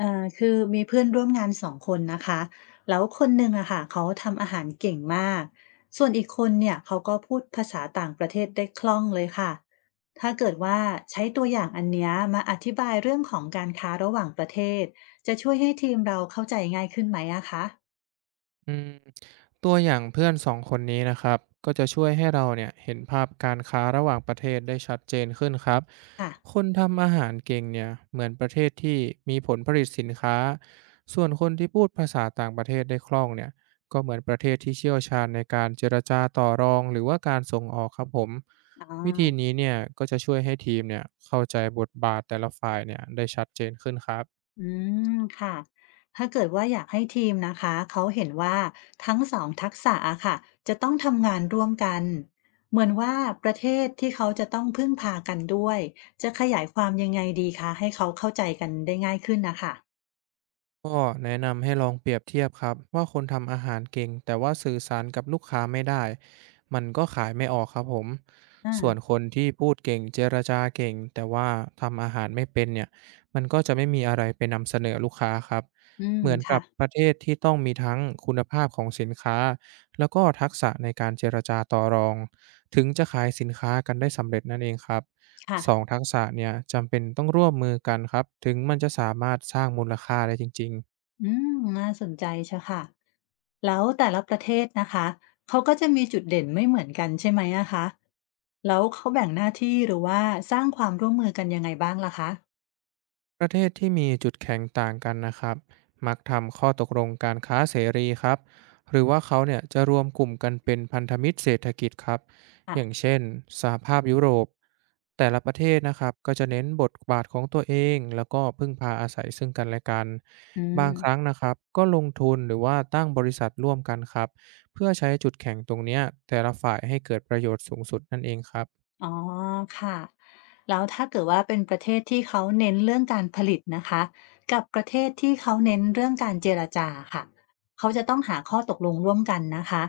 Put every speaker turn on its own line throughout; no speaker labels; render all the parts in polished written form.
คือมีเพื่อนร่วมงานสองคนนะคะ แล้วคนหนึ่งอะค่ะเขาทำอาหารเก่งมาก ส่วนอีกคนเนี่ยเขาก็พูดภาษาต่างประเทศได้คล่องเลยค่ะ ถ้าเกิดว่าใช้ตัวอย่างอันเนี้ยมาอธิบายเรื่องของการค้าระหว่างประเทศ จะช่วยให้ทีมเราเข้าใจง่ายขึ้นไหมอะคะ
อืมตัวอย่างเพื่อนสองคนนี้นะครับก็จะช่วยให้เราเนี่ยเห็นภาพการค้าระหว่างประเทศได้ชัดเจนขึ้นครับ
ค่ะ
คนทำอาหารเก่งเนี่ยเหมือนประเทศที่มีผลผลิตสินค้าส่วนคนที่พูดภาษาต่างประเทศได้คล่องเนี่ยก็เหมือนประเทศที่เชี่ยวชาญในการเจรจาต่อรองหรือว่าการส่งออกครับผม
อ๋อ
วิธีนี้เนี่ยก็จะช่วยให้ทีมเนี่ยเข้าใจบทบาทแต่ละฝ่ายเนี่ยได้ชัดเจนขึ้นครับ
อืมค่ะถ้าเกิดว่าอยากให้ทีมนะคะเขาเห็นว่าทั้งสองทักษะอะค่ะจะต้องทำงานร่วมกันเหมือนว่าประเทศที่เขาจะต้องพึ่งพากันด้วยจะขยายความยังไงดีคะให้เขาเข้าใจกันได้ง่ายขึ้นนะคะ
ก็แนะนำให้ลองเปรียบเทียบครับว่าคนทำอาหารเก่งแต่ว่าสื่อสารกับลูกค้าไม่ได้มันก็ขายไม่ออกครับผม
อา
ส่วนคนที่พูดเก่งเจรจาเก่งแต่ว่าทำอาหารไม่เป็นเนี่ยมันก็จะไม่มีอะไรไปนำเสนอลูกค้าครับ
อืม
เหมือนกั
ค่ะ
บประเทศที่ต้องมีทั้งคุณภาพของสินค้าแล้วก็ทักษะในการเจรจาต่อรองถึงจะขายสินค้ากันได้สำเร็จนั่นเองครับสอง
ค่ะ
ทักษะเนี่ยจำเป็นต้องร่วมมือกันครับถึงมันจะสามารถสร้างมูลค่าได้จริงๆ
อืมน่าสนใจเชียวค่ะแล้วแต่ละประเทศนะคะเขาก็จะมีจุดเด่นไม่เหมือนกันใช่ไหมอะคะแล้วเขาแบ่งหน้าที่หรือว่าสร้างความร่วมมือกันยังไงบ้างล่ะคะ
ประเทศที่มีจุดแข็งต่างกันนะครับมักทำข้อตกลงการค้าเสรีครับหรือว่าเขาเนี่ยจะรวมกลุ่มกันเป็นพันธมิตรเศรษฐกิจครับอย่างเช่นสหภาพยุโรปแต่ละประเทศนะครับก็จะเน้นบทบาทของตัวเองแล้วก็พึ่งพาอาศัยซึ่งกันและกัน
อื
บางค
ม
รั้งนะครับก็ลงทุนหรือว่าตั้งบริษัทร่วมกันครับเพื่อใช้จุดแข็งตรงเนี้ยแต่ละฝ่ายให้เกิดประโยชน์สูงสุดนั่นเองครับ
อ๋อค่ะแล้วถ้าเกิดว่าเป็นประเทศที่เขาเน้นเรื่องการผลิตนะคะ กับประเทศที่เขาเน้นเรื่องการเจรจาค่ะเขาจะต้องหาข้อตกลงร่วมกันนะคะ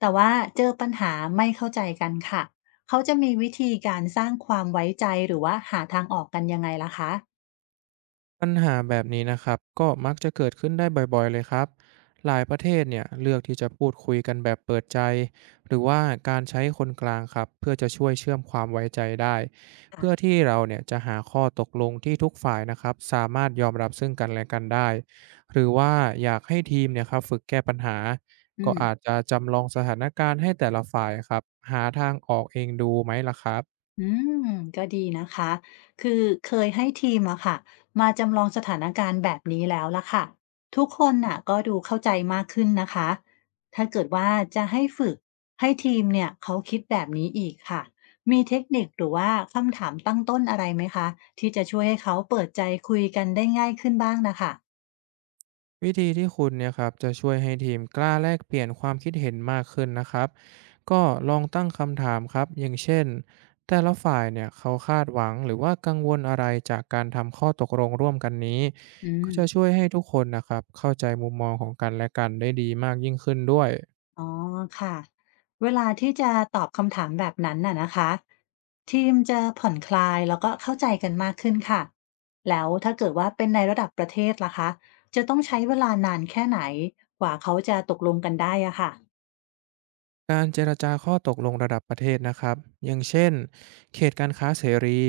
แต่ว่าเจอปัญหาไม่เข้าใจกันค่ะ เขาจะมีวิธีการสร้างความไว้ใจหรือว่าหาทางออกกันยังไงล่ะคะ
ปัญหาแบบนี้นะครับก็มักจะเกิดขึ้นได้บ่อยๆเลยครับหลายประเทศเนี่ยเลือกที่จะพูดคุยกันแบบเปิดใจหรือว่าการใช้คนกลางครับเพื่อจะช่วยเชื่อมความไว้ใจได้เพื่อที่เราเนี่ยจะหาข้อตกลงที่ทุกฝ่ายนะครับสามารถยอมรับซึ่งกันและกันได้หรือว่าอยากให้ทีมเนี่ยครับฝึกแก้ปัญหา
อื
ก็อาจ
ม
จะจำลองสถานการณ์ให้แต่ละฝ่ายครับหาทางออกเองดูไหมล่ะครับ
อืมก็ดีนะคะคือเคยให้ทีมอะค่ะมาจำลองสถานการณ์แบบนี้แล้วล่ะค่ะทุกคนน่ะก็ดูเข้าใจมากขึ้นนะคะถ้าเกิดว่าจะให้ฝึกให้ทีมเนี่ยเขาคิดแบบนี้อีกค่ะมีเทคนิคหรือว่าคำถามตั้งต้นอะไรไหมคะที่จะช่วยให้เขาเปิดใจคุยกันได้ง่ายขึ้นบ้างนะคะ
วิธีที่คุณเนี่ยครับจะช่วยให้ทีมกล้าแลกเปลี่ยนความคิดเห็นมากขึ้นนะครับก็ลองตั้งคำถามครับอย่างเช่นแต่ละฝ่ายเนี่ยเขาคาดหวังหรือว่ากังวลอะไรจากการทำข้อตกลงร่วมกันนี้
อื
ก็
ม
จะช่วยให้ทุกคนนะครับเข้าใจมุมมองของกันและกันได้ดีมากยิ่งขึ้นด้วย
อ๋อค่ะเวลาที่จะตอบคำถามแบบนั้นน่ะนะคะทีมจะผ่อนคลายแล้วก็เข้าใจกันมากขึ้นค่ะแล้วถ้าเกิดว่าเป็นในระดับประเทศล่ะคะจะต้องใช้เวลานานแค่ไหนกว่าเขาจะตกลงกันได้อะค่ะ
การเจรจาข้อตกลงระดับประเทศนะครับอย่างเช่น เขตการค้าเสรี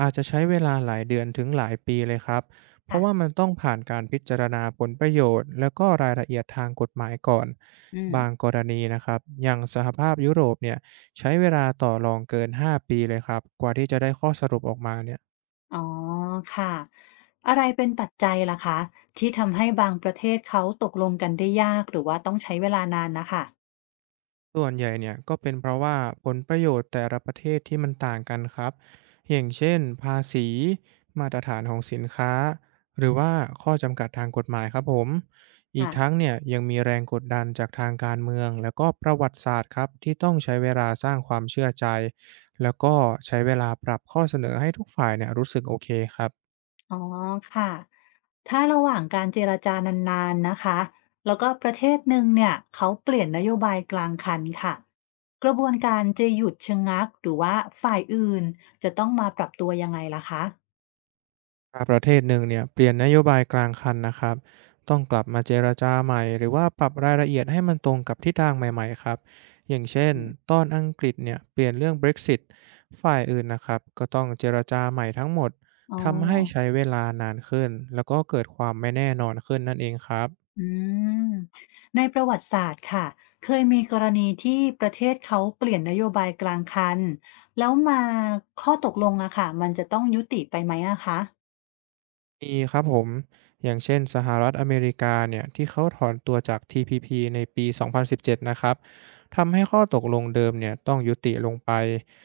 อาจจะใช้เวลาหลายเดือนถึงหลายปีเลยครับเพราะ
ค่ะ
ว่ามันต้องผ่านการพิจารณาผลประโยชน์ แล้วก็รายละเอียดทางกฎหมายก่อน
อืม
บางกรณีนะครับอย่างสหภาพยุโรปเนี่ยใช้เวลาต่อรองเกินห้าปีเลยครับกว่าที่จะได้ข้อสรุปออกมาเนี่ย
อ๋อค่ะอะไรเป็นปัจจัยล่ะคะที่ทำให้บางประเทศเขาตกลงกันได้ยากหรือว่าต้องใช้เวลานานนะคะ
ส่วนใหญ่เนี่ยก็เป็นเพราะว่าผลประโยชน์แต่ละประเทศที่มันต่างกันครับอย่างเช่นภาษีมาตรฐานของสินค้าหรือว่าข้อจำกัดทางกฎหมายครับผมอีกทั้ง
่ะ
เนี่ยยังมีแรงกดดันจากทางการเมืองแล้วก็ประวัติศาสตร์ครับที่ต้องใช้เวลาสร้างความเชื่อใจแล้วก็ใช้เวลาปรับข้อเสนอให้ทุกฝ่ายเนี่ยรู้สึกโอเคครับ
อ๋อค่ะ ถ้าระหว่างการเจรจานานๆนะคะ แล้วก็ประเทศหนึ่งเนี่ยเขาเปลี่ยนนโยบายกลางคันค่ะกระบวนการจะหยุดชะงักหรือว่าฝ่ายอื่นจะต้องมาปรับตัวยังไงล่ะคะ
ถ้าประเทศหนึ่งเนี่ยเปลี่ยนนโยบายกลางคันนะครับต้องกลับมาเจรจาใหม่หรือว่าปรับรายละเอียดให้มันตรงกับทิศทางใหม่ๆครับอย่างเช่น
อื
ต
ม
อนอังกฤษเนี่ยเปลี่ยนเรื่อง Brexit ฝ่ายอื่นนะครับก็ต้องเจรจาใหม่ทั้งหมด
อ๋อ
ทำให้ใช้เวลานานขึ้นแล้วก็เกิดความไม่แน่นอนขึ้นนั่นเองครับ
อืมในประวัติศาสตร์ค่ะเคยมีกรณีที่ประเทศเขาเปลี่ยนนโยบายกลางคันแล้วมาข้อตกลงอะค่ะมันจะต้องยุติไปไหมอะคะ
มีครับผมอย่างเช่นสหรัฐอเมริกาเนี่ยที่เขาถอนตัวจาก TPP ในปี2017นสิบเจ็ดนะครับทำให้ข้อตกลงเดิมเนี่ยต้องยุติลงไป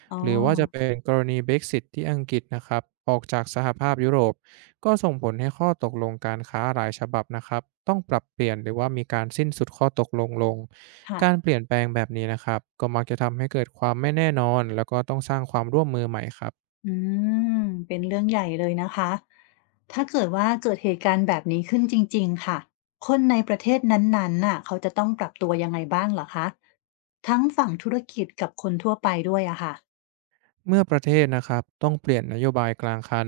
อ๋อ
หรือว่าจะเป็นกรณี Brexit ที่อังกฤษนะครับออกจากสหภาพยุโรปก็ส่งผลให้ข้อตกลงการค้าหลายฉบับนะครับต้องปรับเปลี่ยนหรือว่ามีการสิ้นสุดข้อตกลงลงการ
ค่ะ
เปลี่ยนแปลงแบบนี้นะครับก็มักจะทำให้เกิดความไม่แน่นอนแล้วก็ต้องสร้างความร่วมมือใหม่ครับ
อืมเป็นเรื่องใหญ่เลยนะคะถ้าเกิดว่าเกิดเหตุการณ์แบบนี้ขึ้นจริงๆค่ะคนในประเทศนั้นๆน่ะเขาจะต้องปรับตัวยังไงบ้างเหรอคะทั้งฝั่งธุรกิจกับคนทั่วไปด้วยอะค่ะ
เมื่อประเทศนะครับต้องเปลี่ยนนโยบายกลางคัน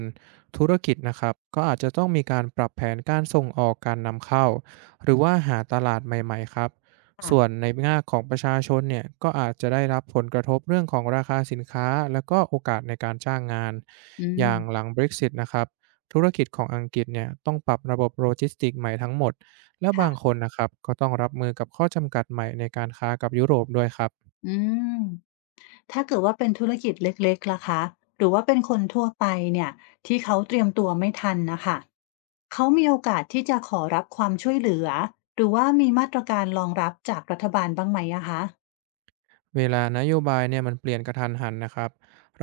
ธุรกิจนะครับก็อาจจะต้องมีการปรับแผนการส่งออกการนำเข้าหรือว่าหาตลาดใหม่ๆครับส่วน
ค่ะ
ในแง่ของประชาชนเนี่ยก็อาจจะได้รับผลกระทบเรื่องของราคาสินค้าและก็โอกาสในการจ้างงาน
อื
อ
ม
ย่างหลัง Brexit นะครับธุรกิจของอังกฤษเนี่ยต้องปรับระบบโลจิสติกใหม่ทั้งหมดและบางค
ค่ะ
นนะครับก็ต้องรับมือกับข้อจำกัดใหม่ในการค้ากับยุโรปด้วยครับ
อืมถ้าเกิดว่าเป็นธุรกิจเล็กๆล่ะคะหรือว่าเป็นคนทั่วไปเนี่ยที่เขาเตรียมตัวไม่ทันนะคะเขามีโอกาสที่จะขอรับความช่วยเหลือหรือว่ามีมาตรการรองรับจากรัฐบาลบ้างไหมอะคะ
เวลานโยบายเนี่ยมันเปลี่ยนกระทันหันนะครับ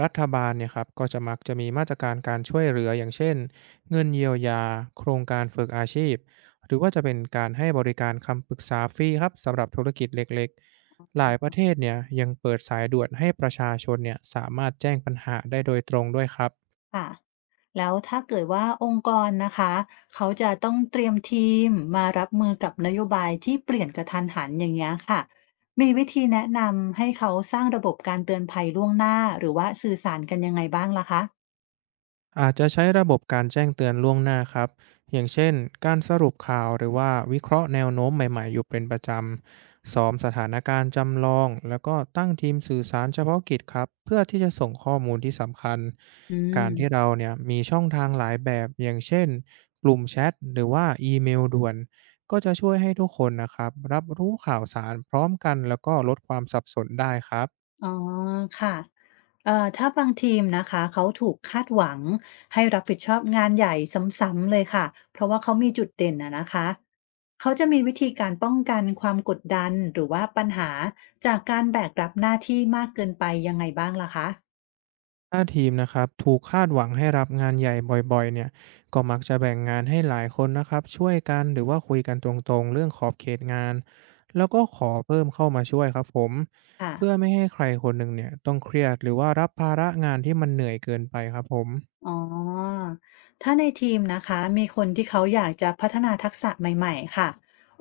รัฐบาลเนี่ยครับก็จะมักจะมีมาตรการการช่วยเหลืออย่างเช่นเงินเยียวยาโครงการฝึกอาชีพหรือว่าจะเป็นการให้บริการคำปรึกษาฟรีครับสำหรับธุรกิจเล็กๆหลายประเทศเนี่ยยังเปิดสายด่วนให้ประชาชนเนี่ยสามารถแจ้งปัญหาได้โดยตรงด้วยครับ
ค่ะแล้วถ้าเกิดว่าองค์กรนะคะเขาจะต้องเตรียมทีมมารับมือกับนโยบายที่เปลี่ยนกระทันหันอย่างเงี้ยค่ะมีวิธีแนะนำให้เขาสร้างระบบการเตือนภัยล่วงหน้าหรือว่าสื่อสารกันยังไงบ้างล่ะคะ
อาจจะใช้ระบบการแจ้งเตือนล่วงหน้าครับอย่างเช่นการสรุปข่าวหรือว่าวิเคราะห์แนวโน้มใหม่ๆอยู่เป็นประจำซ้อมสถานการณ์จำลองแล้วก็ตั้งทีมสื่อสารเฉพาะกิจครับเพื่อที่จะส่งข้อมูลที่สำคัญ
อื
การที่
ม
เราเนี่ยมีช่องทางหลายแบบอย่างเช่นกลุ่มแชทหรือว่าอีเมลด่วนก็จะช่วยให้ทุกคนนะครับรับรู้ข่าวสารพร้อมกันแล้วก็ลดความสับสนได้ครับ
อ๋อค่ะถ้าบางทีมนะคะเขาถูกคาดหวังให้รับผิดชอบงานใหญ่ซ้ำๆเลยค่ะ เพราะว่าเขามีจุดเด่นอะนะคะ เขาจะมีวิธีการป้องกันความกดดันหรือว่าปัญหาจากการแบกรับหน้าที่มากเกินไปยังไงบ้างล่ะคะ
ถ้าทีมนะครับถูกคาดหวังให้รับงานใหญ่บ่อยๆเนี่ยก็มักจะแบ่งงานให้หลายคนนะครับช่วยกันหรือว่าคุยกันตรงๆเรื่องขอบเขตงานแล้วก็ขอเพิ่มเข้ามาช่วยครับผม
ค่ะ
เพื่อไม่ให้ใครคนหนึ่งเนี่ยต้องเครียดหรือว่ารับภาระงานที่มันเหนื่อยเกินไปครับผม
อ๋อ ถ้าในทีมนะคะมีคนที่เขาอยากจะพัฒนาทักษะใหม่ๆค่ะ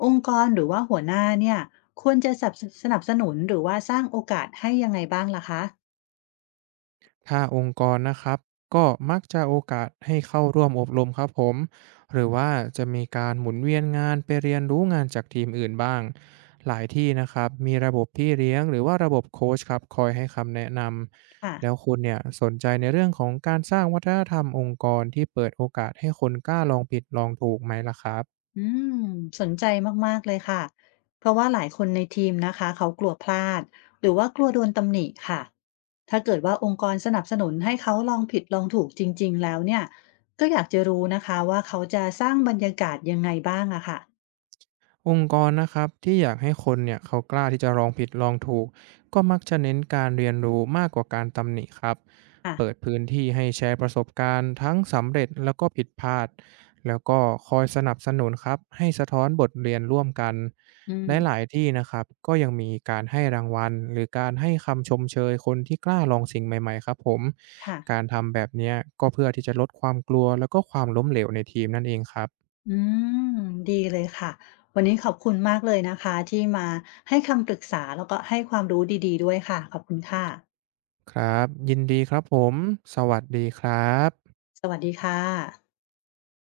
องค์กรหรือว่าหัวหน้าเนี่ยควรจะสนับสนุนหรือว่าสร้างโอกาสให้ยังไงบ้างล่ะคะ
ถ้าองค์กรนะครับก็มักจะโอกาสให้เข้าร่วมอบรมครับผมหรือว่าจะมีการหมุนเวียนงานไปเรียนรู้งานจากทีมอื่นบ้างหลายที่นะครับมีระบบพี่เลี้ยงหรือว่าระบบโค้ชครับคอยให้คำแนะน
ค่ะ
ำแล้วคุณเนี่ยสนใจในเรื่องของการสร้างวัฒนธรรมองค์กรที่เปิดโอกาสให้คนกล้าลองผิดลองถูกไหมล่ะครับ
อืมสนใจมากๆเลยค่ะเพราะว่าหลายคนในทีมนะคะเขากลัวพลาดหรือว่ากลัวโดนตำหนิค่ะถ้าเกิดว่าองค์กรสนับสนุนให้เขาลองผิดลองถูกจริงๆแล้วเนี่ยก็อยากจะรู้นะคะว่าเขาจะสร้างบรรยากาศยังไงบ้างอะค่ะ
องค์กรนะครับที่อยากให้คนเนี่ยเขากล้าที่จะลองผิดลองถูกก็มักจะเน้นการเรียนรู้มากกว่าการตำหนิครับ
ค่ะ
เปิดพื้นที่ให้แชร์ประสบการณ์ทั้งสำเร็จแล้วก็ผิดพลาดแล้วก็คอยสนับสนุนครับให้สะท้อนบทเรียนร่วมกัน
อืม
และหลายที่นะครับก็ยังมีการให้รางวัลหรือการให้คำชมเชยคนที่กล้าลองสิ่งใหม่ๆครับผม
ค่ะ
การทำแบบเนี้ยก็เพื่อที่จะลดความกลัวแล้วก็ความล้มเหลวในทีมนั่นเองครับ
อืมดีเลยค่ะวันนี้ขอบคุณมากเลยนะคะที่มาให้คำปรึกษาแล้วก็ให้ความรู้ดีๆด้วยค่ะขอบคุณค่ะ
ครับ ยินดีครับผม สวัสดีครับ
สวัสดีค่ะ